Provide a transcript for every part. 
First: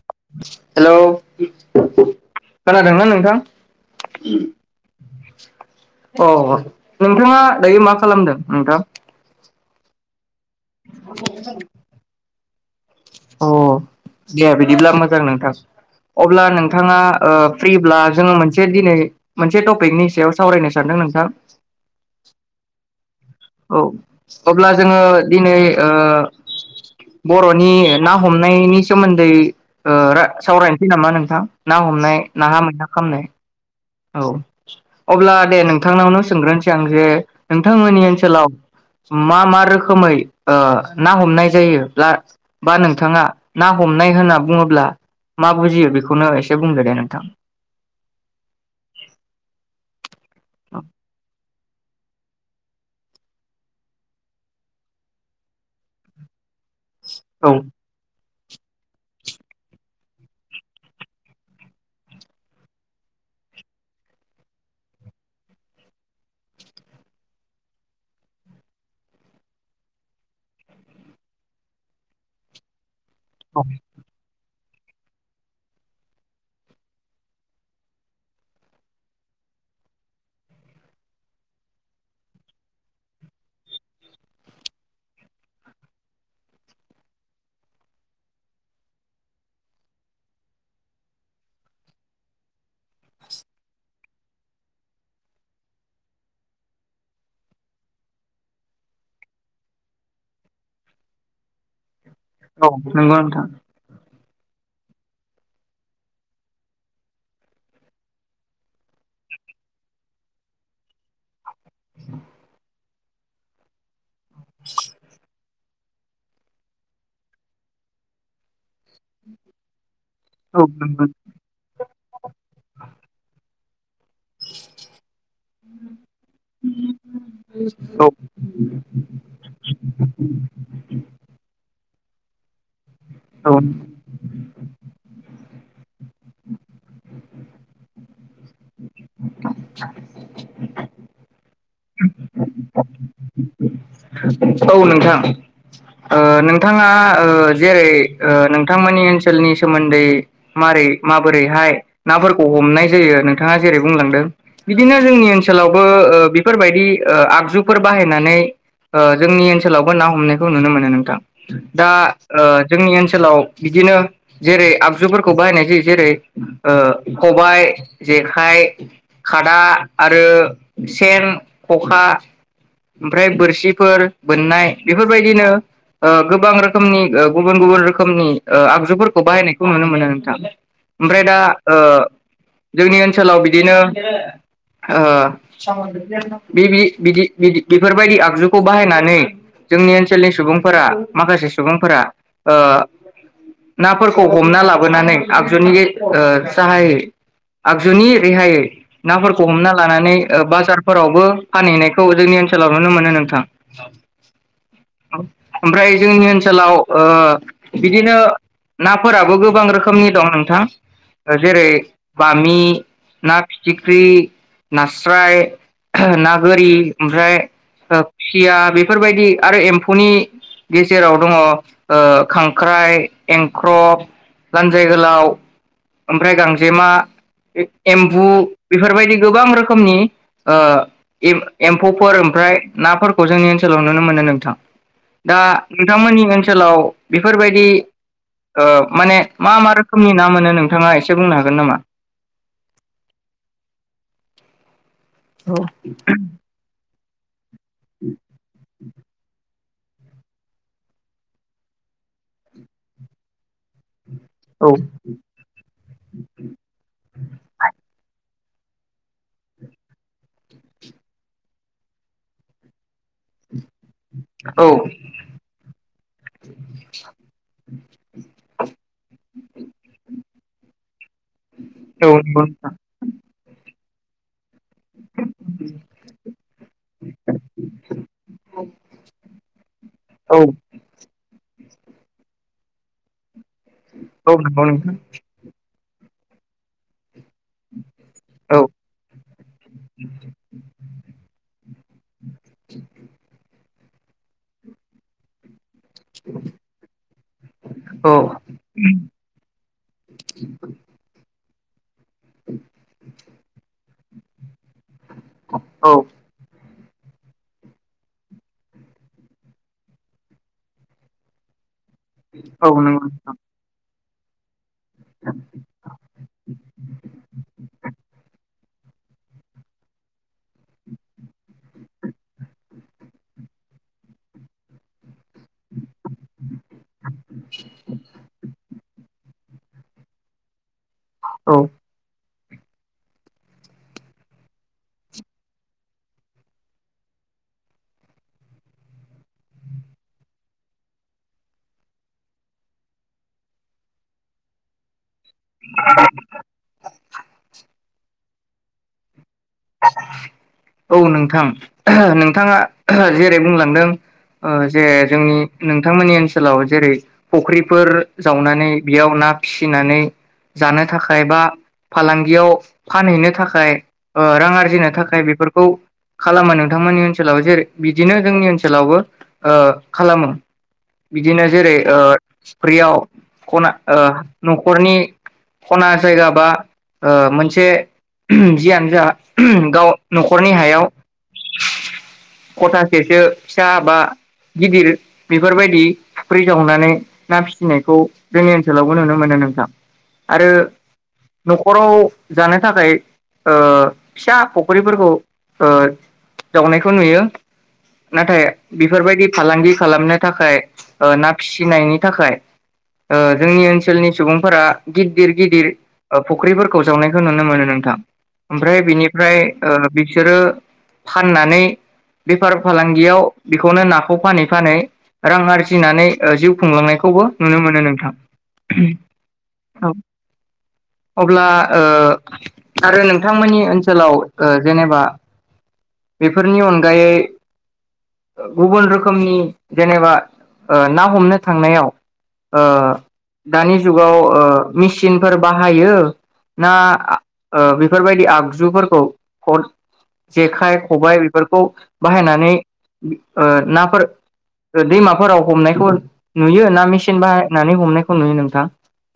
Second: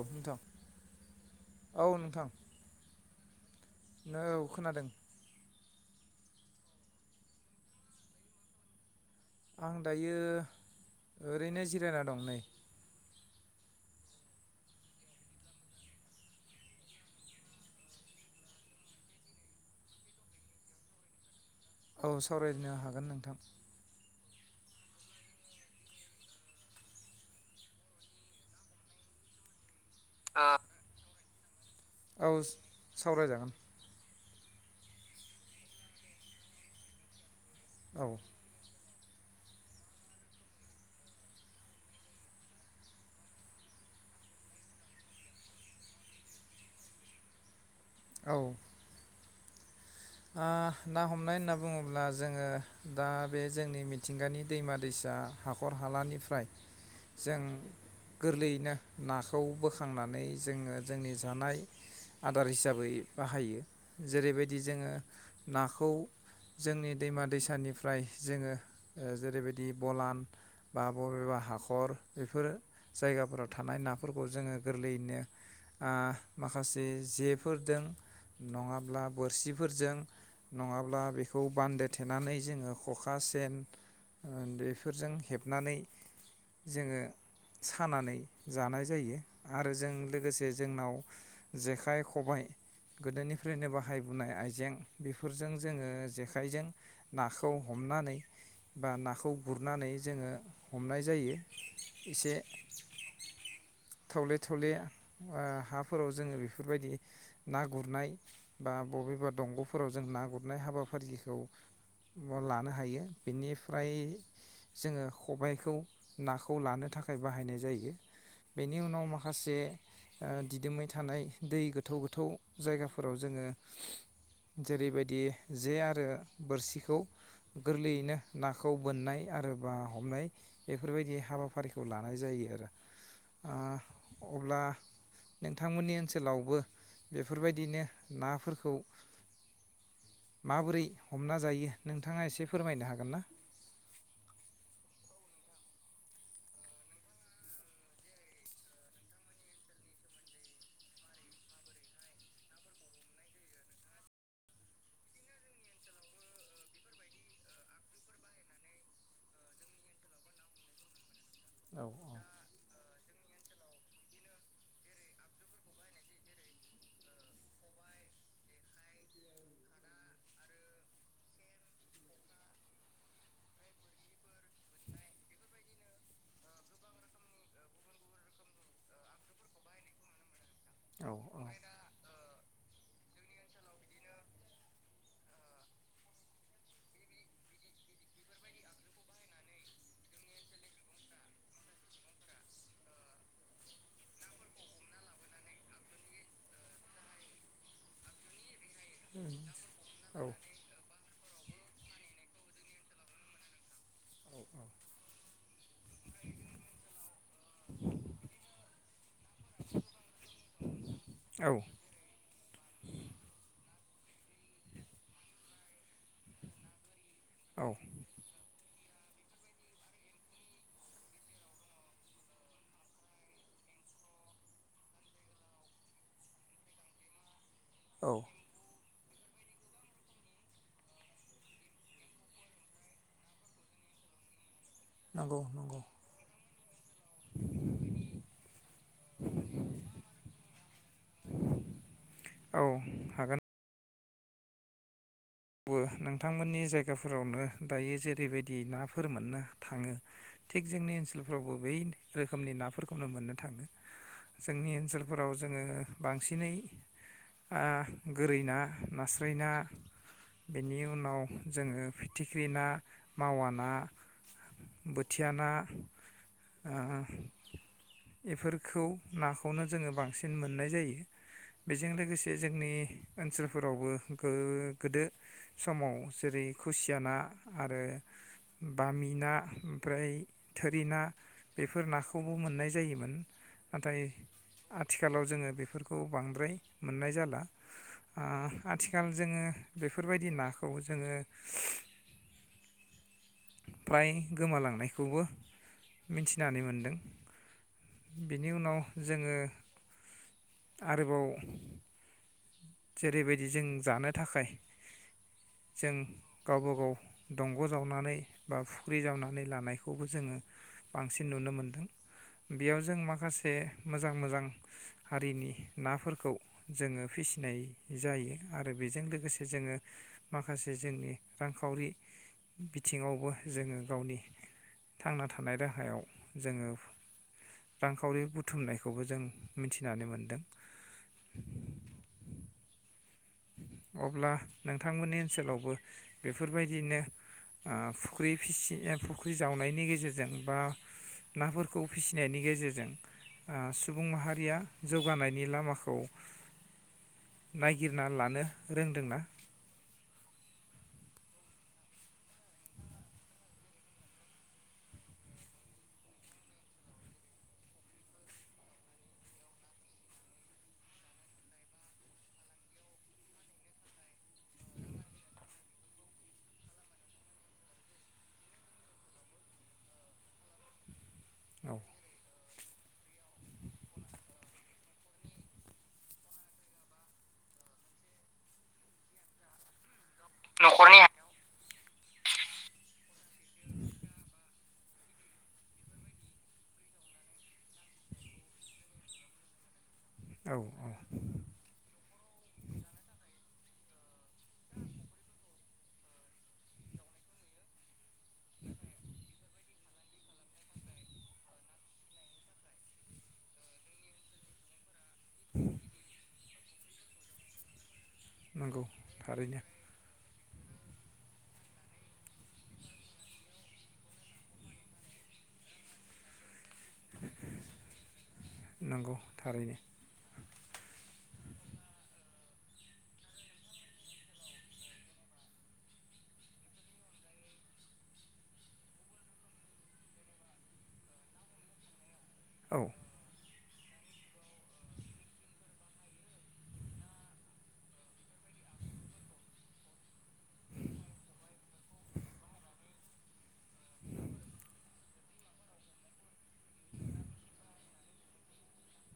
औ नोंथां हेलौ औ नोंथां खोनादोंना नोंथां? औ खोनादों अ नोंथाङा दायो मा खालामदों नोंथां? आं दायो ओरैनो जिरायना दं नै। अ दे बिदिब्ला मोजां नोंथां अब्ला नोंथाङा ओ फ्रिब्ला जोङो मोनसे दिनै मोनसे टपिकनि सायाव सावरायनो सानदों नोंथां। औ सावरायनो हागोन नों औ अब्ला जोङो दिनै ओ बर'नि ना हमनायनि सोमोन्दै ओ रा सावरायनोसै नामा नोंथां? ना हमनाय औ नाहा मैहा खामनाय। सावरायजागोन औ अब्ला दे नोंथांनावनो सोंग्रोनोसै आं जे औ नोंथांमोननि ओनसो लाव मा मा रोखोमै ओ ना हमनाय जायो बा नोंथाङा ना हमनाय होनना बुङोब्ला मा बुजियो बेखौनो एसे बुंदो दे नोंथां औ ओ ना हमनाय होनना बुङोब्ला जोङो दा बे जोंनि मिथिंगानि दैमा दैसा हाखर हालानिफ्राय जों औ गोरलैयैनो नाखौ बोखांनानै जोङो जोंनि जानाय आदार हिसाबै बाहायो जेरैबायदि जोङो नाखौ जोंनि दैमा दैसानिफ्राय जोङो ओ जेरैबायदि बलान बा बबेबा हाखर बेफोरो जायगाफोराव औ थानाय नाफोरखौ जोङो गोरलैयैनो ओ माखासे जेफोरदों नङाब्ला बोरसिफोरजों नङाब्ला बेखौ बान्दो थेनानै जोङो खखा सेन बेफोरजों हेबनानै जोङो सानानै जानाय जायो आरो जों लोगोसे जोंनाव जेखाइ खबाइ गोदोनिफ्रायनो बाहायबोनाय आइजें बेफोरजों जोङो जेखाइजों नाखौ हमनानै बा नाखौ गुरनानै जोङो हमनाय जायो। एसे औ नंगौ नोंथां थौले थौले ओ हाफोराव जोङो बेफोरबायदि ना गुरनाय बा बबेबा दंग' फोराव जों ना गुरनाय हाबाफारिखौ लानो हायो। बिनिफ्राय जोङो खबायखौ नाखौ लानो थाखाय बाहायनाय जायो। बेनि उनाव माखासे ओ औ दिदोमै नंगौ थानाय दै गोथौ गोथौ जायगाफोराव जोङो जेरैबायदि जे आरो बोरसिखौ औ गोरलैयैनो नाखौ बोननाय आरो बा हमनाय बेफोरबायदि हाबाफारिखौ लानाय जायो आरो आ औ अब्ला नोंथांमोननि ओनसो ओनसोलावबो बेफोरबायदिनो नाफोरखौ माबोरै हमना जायो नोंथाङा एसे फोरमायनो हागोन ना। औ नोंथां ओ नोंथाङा जेरै नोंथांमोननि ओनसोलनि सोमोन्दै मारै माबोरैहाय नाफोरखौ हमनाय जायो नोंथाङा जेरै बुंलांदों बिदिनो जोंनि ओनसोलावबो बेफोरबायदि आगजुफोर बाहायनानै ओ जोंनि ओनसोलावबो ना हमनायखौ नुनो मोनो नोंथां औ दा ओ जोंनि ओनसो लाव बिदिनो जेरै आगजुफोरखौ बाहायनाय जायो जेरै ओ खबाइ जेखाइ खादा आरो सेन खखा ओमफ्राय बोरसि फोर बोननाय बेफोरबायदिनो गोबां रोखोमनि गुबुन गुबुन रोखोमनि आगजुफोरखौ बाहायनायखौ नुनो मोनो नोंथां औ ओमफ्राय दा ओ जोंनि ओनसोलाव बिदिनो ओ बिदि बिदि बेफोरबायदि आगजु खौ बाहायनानै जोंनि ओनसोलनि सुबुंफोरा माखासे सुबुंफोरा ओ नाफोरखौ हमना लाबोनानै आगजुनि साहायै आगजुनि रेहायै नाफोरखौ हमना लानानै बाजारफोरावबो फानहैनायखौ जोंनि ओनसोलाव नुनो मोनो नोंथां [unintelligible] ओमफ्राय जोंनि ओनसोलाव ओ बिदिनो नाफोराबो गोबां रोखोमनि दं नोंथां। ओ औ जेरै बामि ना फिथिख्रि, नास्राय, [unintelligible] ना गोरि ओमफ्राय औ ओ खुसिया बेफोरबायदि आरो एम एम्फौनि गेजेराव दङ ओ खांख्राइ, एंख्रब, लानजाय गोलाव ओमफ्राय गांजेमा। औ एम्बु बेफोरबायदि। गोबां रोखोमनि ओ एम एम्फौफोर ओमफ्राय नाफोरखौ जोंनि ओनसोलाव नुनो मोनो नोंथां। दा नंगौ नंगौ नोंथांमोननि ओनसोलाव बेफोरबायदि ओ माने मा मा रोखोमनि ना मोनो नों थाङा एसे बुंनो हागोन नामा? औ हागोन। औ बो नोंथांमोननि जायगा जायगाफोरावनो दायो जेरैबायदि ना फोर मोननो थाङो थिग जोंनि ओनसोलफ्रावबो बै रोखोमनि नाफोरखौनो मोननो थाङो। औ जोंनि ओनसोलफोराव जोङो बांसिनै आ गोरै ना नास्राय ना। बेनि उनाव जोङो फिथिख्रि ना, मावा ना, औ बोथिया ना ओ बेफोरखौ नाखौनो जोङो बांसिन मोननाय जायो। बेजों लोगोसे नंगौ जोंनि नोंथां ओनसोलफोरावबो गो गो समाव जेरै खुसिया ना आरो बामि ना ओमफ्राय औ थोरि ना बेफोर नाखौबो मोननाय जायोमोन। नाथाय औ नंगौ नोंथां आथिखालाव जोङो बेफोरखौ। खौ बांद्राय मोननाय जाला। आ औ आथिखाल जोङो बेफोरबायदि नाखौ जोङो ओ [unintelligible] फ्राय गोमालांनायखौबो मिथिनानै मोनदों। औ बिनि उनाव जोङो आरोबाव ओरैबायदि जों जानो थाखाय जों औ गावबा गाव दंग' जावनानै बा फुख्रि जावनानै लानायखौबो जोङो बांसिन नुनो मोनदों। औ बेयाव जों नंगौ नोंथां माखासे मोजां मोजां। हारिनि नाफोरखौ जोङो। जायो आरो बेजों लोगोसे जोङो माखासे जोंनि रांखावरि बिथिङावबो जोङो गावनि थांनानै। थानाय राहायाव जोङो रांखावरि बुथुमनायखौबो जों मिथिनानै मोनदों। औ। अब्ला नोंथांमोननि ओनसोलावबो बेफोरबायदिनो फुख्रि फि फुख्रि जावनायनि गेजेरजों बा नाफोरखौ फिसिनायनि गेजेरजों सुबुं माहारिया जौगानाय। [inaudible] ना लानो रोंदोंना? औ नोंथां नोंथाङा जेरै बुंलांदों जे जोंनि नोंथांमोननि ओनसोलाव जेरै फुख्रिफोर जावनानै बेयाव ना फिसिनानै जानो थाखाय बा फालांगियाव फानहैनो थाखाय। रां आरजिनो थाखाय बेफोरखौ, खालामो नोंथांमोननि ओनसोलाव जेरै बिदिनो जोंनि ओनसोलावबो खालामो। बिदिनो औ जेरै‌ अ फ्रियाव ख न'खरनि खना जायगा बा अ मोनसे जिय जा गाव न'खरनि हायाव खथा सेरसो फिसा बा गिदिर बेफोरबायदि फुख्रि जावनानै ना फिसिनायखौ जोंनि ओनसोलावबो नुनो मोनो नोंथां। आरो औ औ न'खराव। जानो थाखाय अ फिसा फख्रिफोरखौ, अ जावनायखौ नुयो नाथाय बेफोरबायदि फालांगि खालामनो थाखाय, अ ना फिसिनायनि थाखाय जोंनि ओनसोलनि सुबुंफोरा गिदिर गिदिर फुख्रिफोरखौ जावनायखौ नुनो मोनो नोंथां। ओमफ्राय नंगौ बिनिफ्राय थारैनो बिसोरो। फाननानै बेफार फालांगियाव बेखौनो नाखौ फानै फानै रां आरजिनानै जिउ खुंलांनायखौबो नुनो मोनो नोंथां। नांगौ थारैनो। अ। बिथांमोननि ओनसोलाव जेनेबा बेफोरनि अनगायै गुबुन रोखोमनि जेनेबा ना हमनो थांनायाव। ओ। औ दानि जुगाव ओ मिसिनफोर बाहायो ना आ ओ बे फोरबायदि आगजुफोरखौ खर जेखाइ खबायाइ बेफोरखौ बाहायनानै, ओ नाफोर ओ दैमाफोराव हमनायखौ नुयो ना मेसिन बाहायनानै हमनायखौ नुयो नोंथां।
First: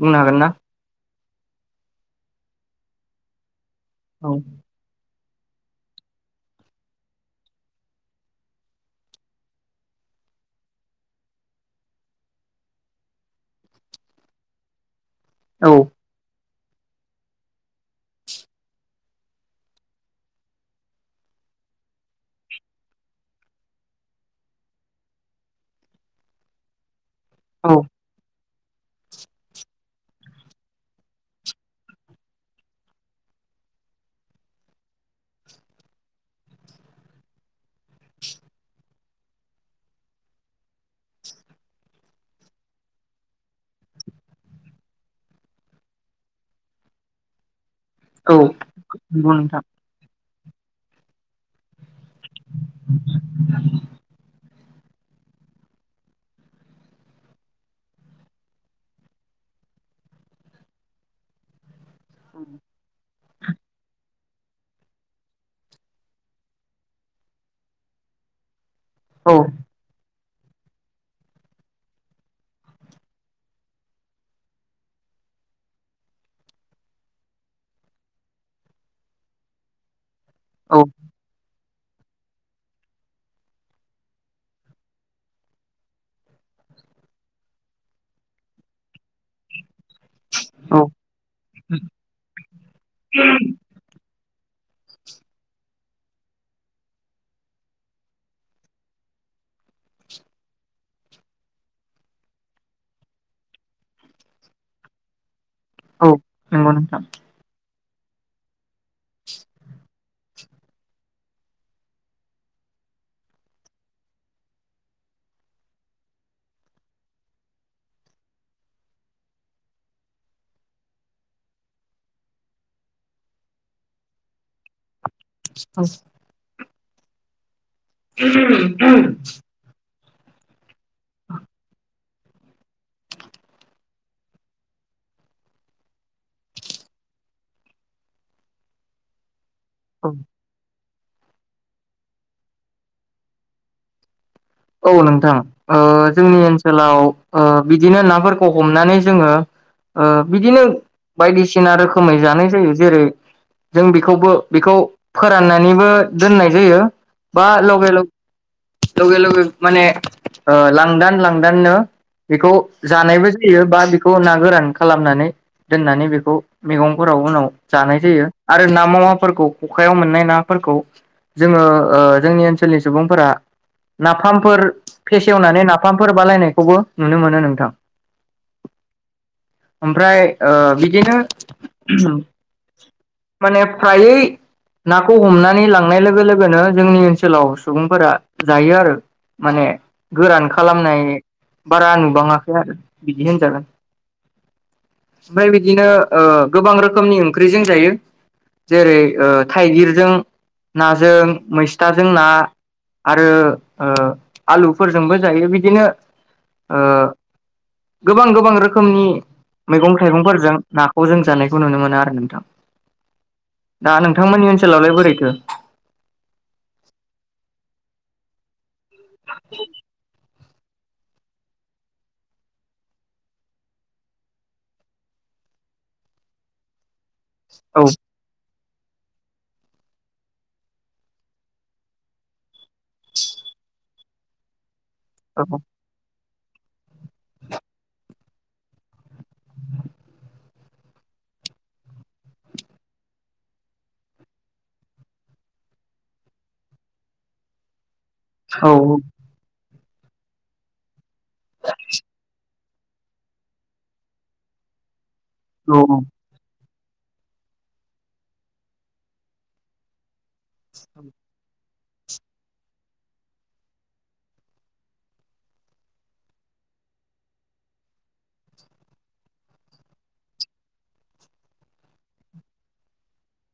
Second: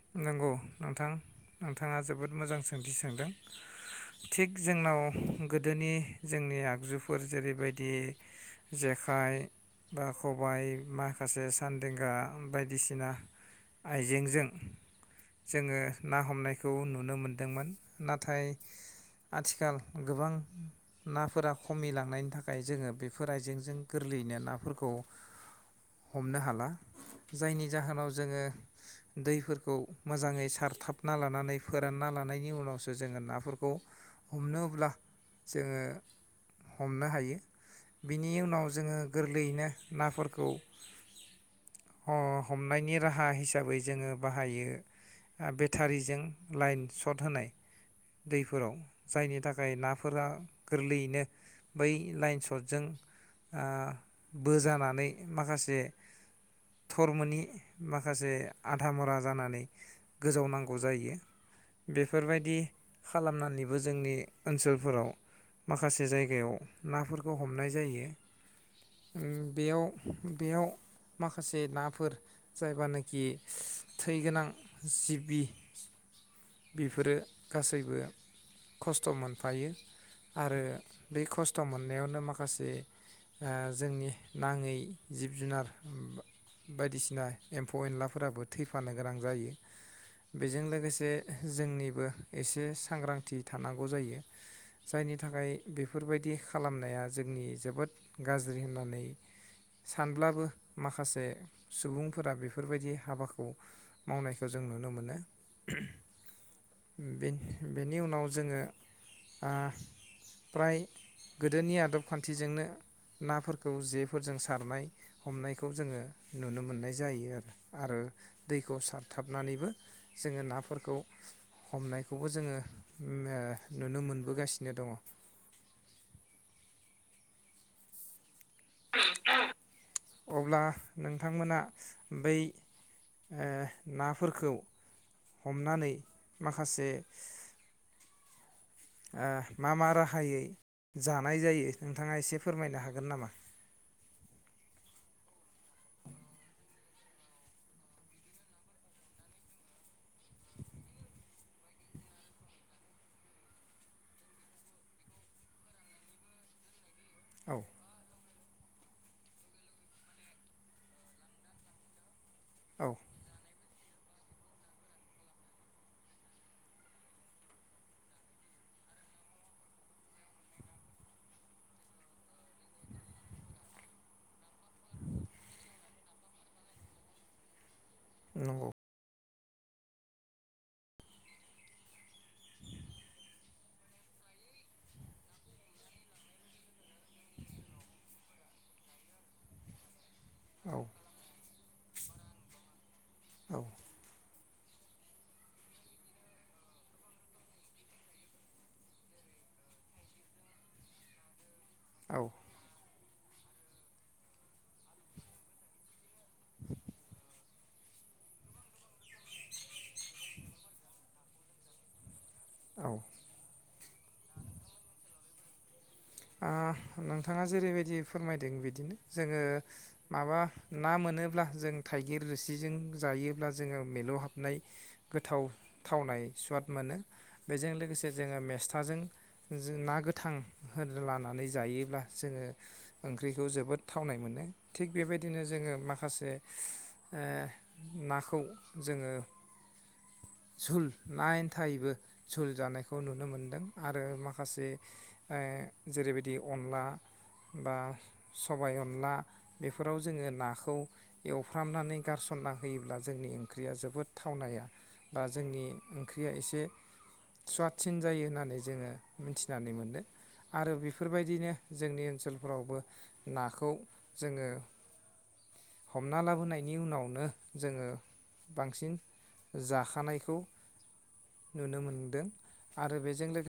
बुंनो हागोन ना? नोंगौ नोंथां नोंथाङा जोबोद मोजां सोंथि सोंदों। औ थिग जोंनाव गो दोनि जोंनि आगजुफोर जेरैबायदि जेखाइ बा खबाइ माखासे सानदेंगा बायदिसिना आइजेंजों। औ जोङो ना हमनाय खौ नुनो मोनदोंमोन नाथाय आथिखाल गोबां नाफोरा खमि लांनायनि थाखाय जोङो बेफोर आइजेंजों गोरलैयैनो नाफोरखौ हमनो हाला। जायनि जाहोनाव जोङो। दैफोरखौ मोजाङै सारथाबना लानानै फोरानना लानायनि उनावसो जोङो नाफोरखौ हमनोब्ला जोङो हमनो हायो बिनि उनाव जोङो गोरलैयैनो नाफोरखौ ह हमनायनि राहा हिसाबै जोङो बाहायो ओ बेटारिजों लाइन स‌'ट होनाय औ दैफोराव नंगौ जायनि नोंथां थाखाय नाफोरा गोरलैयैनो बै लाइन स'टजों ओ बो जानानै माखासे थरमोनि माखासे आधा मरा जानानै गोजावनांगौ जायो। बेफोरबायदि खालामनानैबो जोंनि ओनसोलफोराव माखासे जायगायाव नाफोरखौ हमनाय जायो। उम औ बेयाव बेयाव माखासे नाफोर जायबानाखि थैगोनां जिबि बेफोरो गासैबो खस्थ' मोनफायो आरो औ बे खस थ' मोननायावनो माखासे ओ जोंनि नाङै जिब जुनार बा बायदिसिना एम्फौ एनलाफोराबो थैफानो गोनां जायो। बेजों औ लोगोसे जोंनिबो एसे सांग्रांथि थानांगौ जायो। जायनि थाखाय बेफोरबायदि खालामनाया जोंनि जोबोद गाज्रि होननानै सानब्लाबो माखासे सुबुंफोरा बेफोरबायदि हाबाखौ मावनायखौ जों नुनो मोनो। औ नोंगौ नोंथां। बेनिउनाव जोङो ओ फ्राय गोदोनि आदब खान्थिजोंनो नाफोरखौ जेफोरजों सारनाय हमनायखौ जोङो नुनो मोननाय जायो आरो आरो दैखौ सारथाबनानैबो जोङो नाफोरखौ हमनायखौबो जोङो उम ओ नुनो मोनबोगासिनो दङ'। [unintelligible] [unintelligible] अब्ला नोंथांमोना बै ओ नाफोरखौ हमनानै माखासे ओ मा मा औ राहायै जानाय जायो नोंथाङा एसे फोरमायनो हागोन नामा? औ नोंथां ओ जोंनि ओनसोलाव ओ बिदिनो नाफोरखौ हमनानै जोङो ओ बिदिनो बायदिसिना रोखोमै जानाय जायो जेरै जों बेखौबो बेखौ फोराननानैबो दोननाय जायो बा औ लगे लग लगे लगे माने ओ लांदान लांदाननो बेखौ औ जानायबो जायो बा बेखौ ना गोरान खालामनानै दोननानै बेखौ मैगंफोराव उनाव जानाय जायो आरो ना मावाफोरखौ खखायाव मोननाय ना जोङो ओ जोंनि ओनसोलनि सुबुंफोरा नाफाम फोर फेसेवनानै नाफामफोर बानायनायखौबो नुनो मोनो नोंथां। नंगौ। ओमफ्राय ओ बिदिनो माने फ्रायै नाखौ हमनानै लांनाय लोगो लोगोनो जोंनि ओनसोलाव सुबुंफोरा जायो आरो माने गोरान औ खालामनाय बारा नु बाङाखै आरो। बिदि औ होनजागोन। ओमफ्राय बिदिनो गोबां रोखोमनि ओंख्रिजों जायो जेरै थाइगिरजों नाजों मै थाजों औ ना आरो ओ आलुफोरजोंबो जायो बिदिनो ओ गोबां गोबां रोखोमनि मैगं थाइगंफोरजों नाखौ जों जानायखौ नुनो मोनो आरो नोंथां। औ दा नोंथांमोननि ओनसोलावलाय बोरैथो? नोंथाङा जेरैबायदि फोरमायदों बिदिनो जोङो माबा ना मोनोब्ला जों थाइगिर रोसिजों जायोब्ला जोङो मिलौहाबनाय गोथाव थावनाय सुवाद मोनो। बेजों औ लोगोसे जोङो मेस थाजों ना गोथां फोर लानानै जायोब्ला जोङो ओंख्रिखौ जोबोद थावनाय मोनो। थिग बे बायदिनो औ जोङो माखासे ओ नाखौ जोङो जुल ना आनथाइबो जुल जानायखौ नुनो मोनगोन आरो माखासे जेरैबायदि अनला बा औ सबाय अनला बेफोराव जोङो नाखौ एवफ्रामनानै गारसनना होयोब्ला जोंनि ओंख्रिया जोबोद थावनाया ओ जोंनि औ ओंख्रिया एसे सुवादसिन जायो होननानै जोङो मिथिनानै मोनो। आरो बेफोर बायदिनो जोंनि ओनसोलफोरावबो नाखौ जोङो हमना लाबोनायनि उनावनो जोङो बांसिन जाखानायखौ नुनो मोनदों आरो बेजों लोगोसे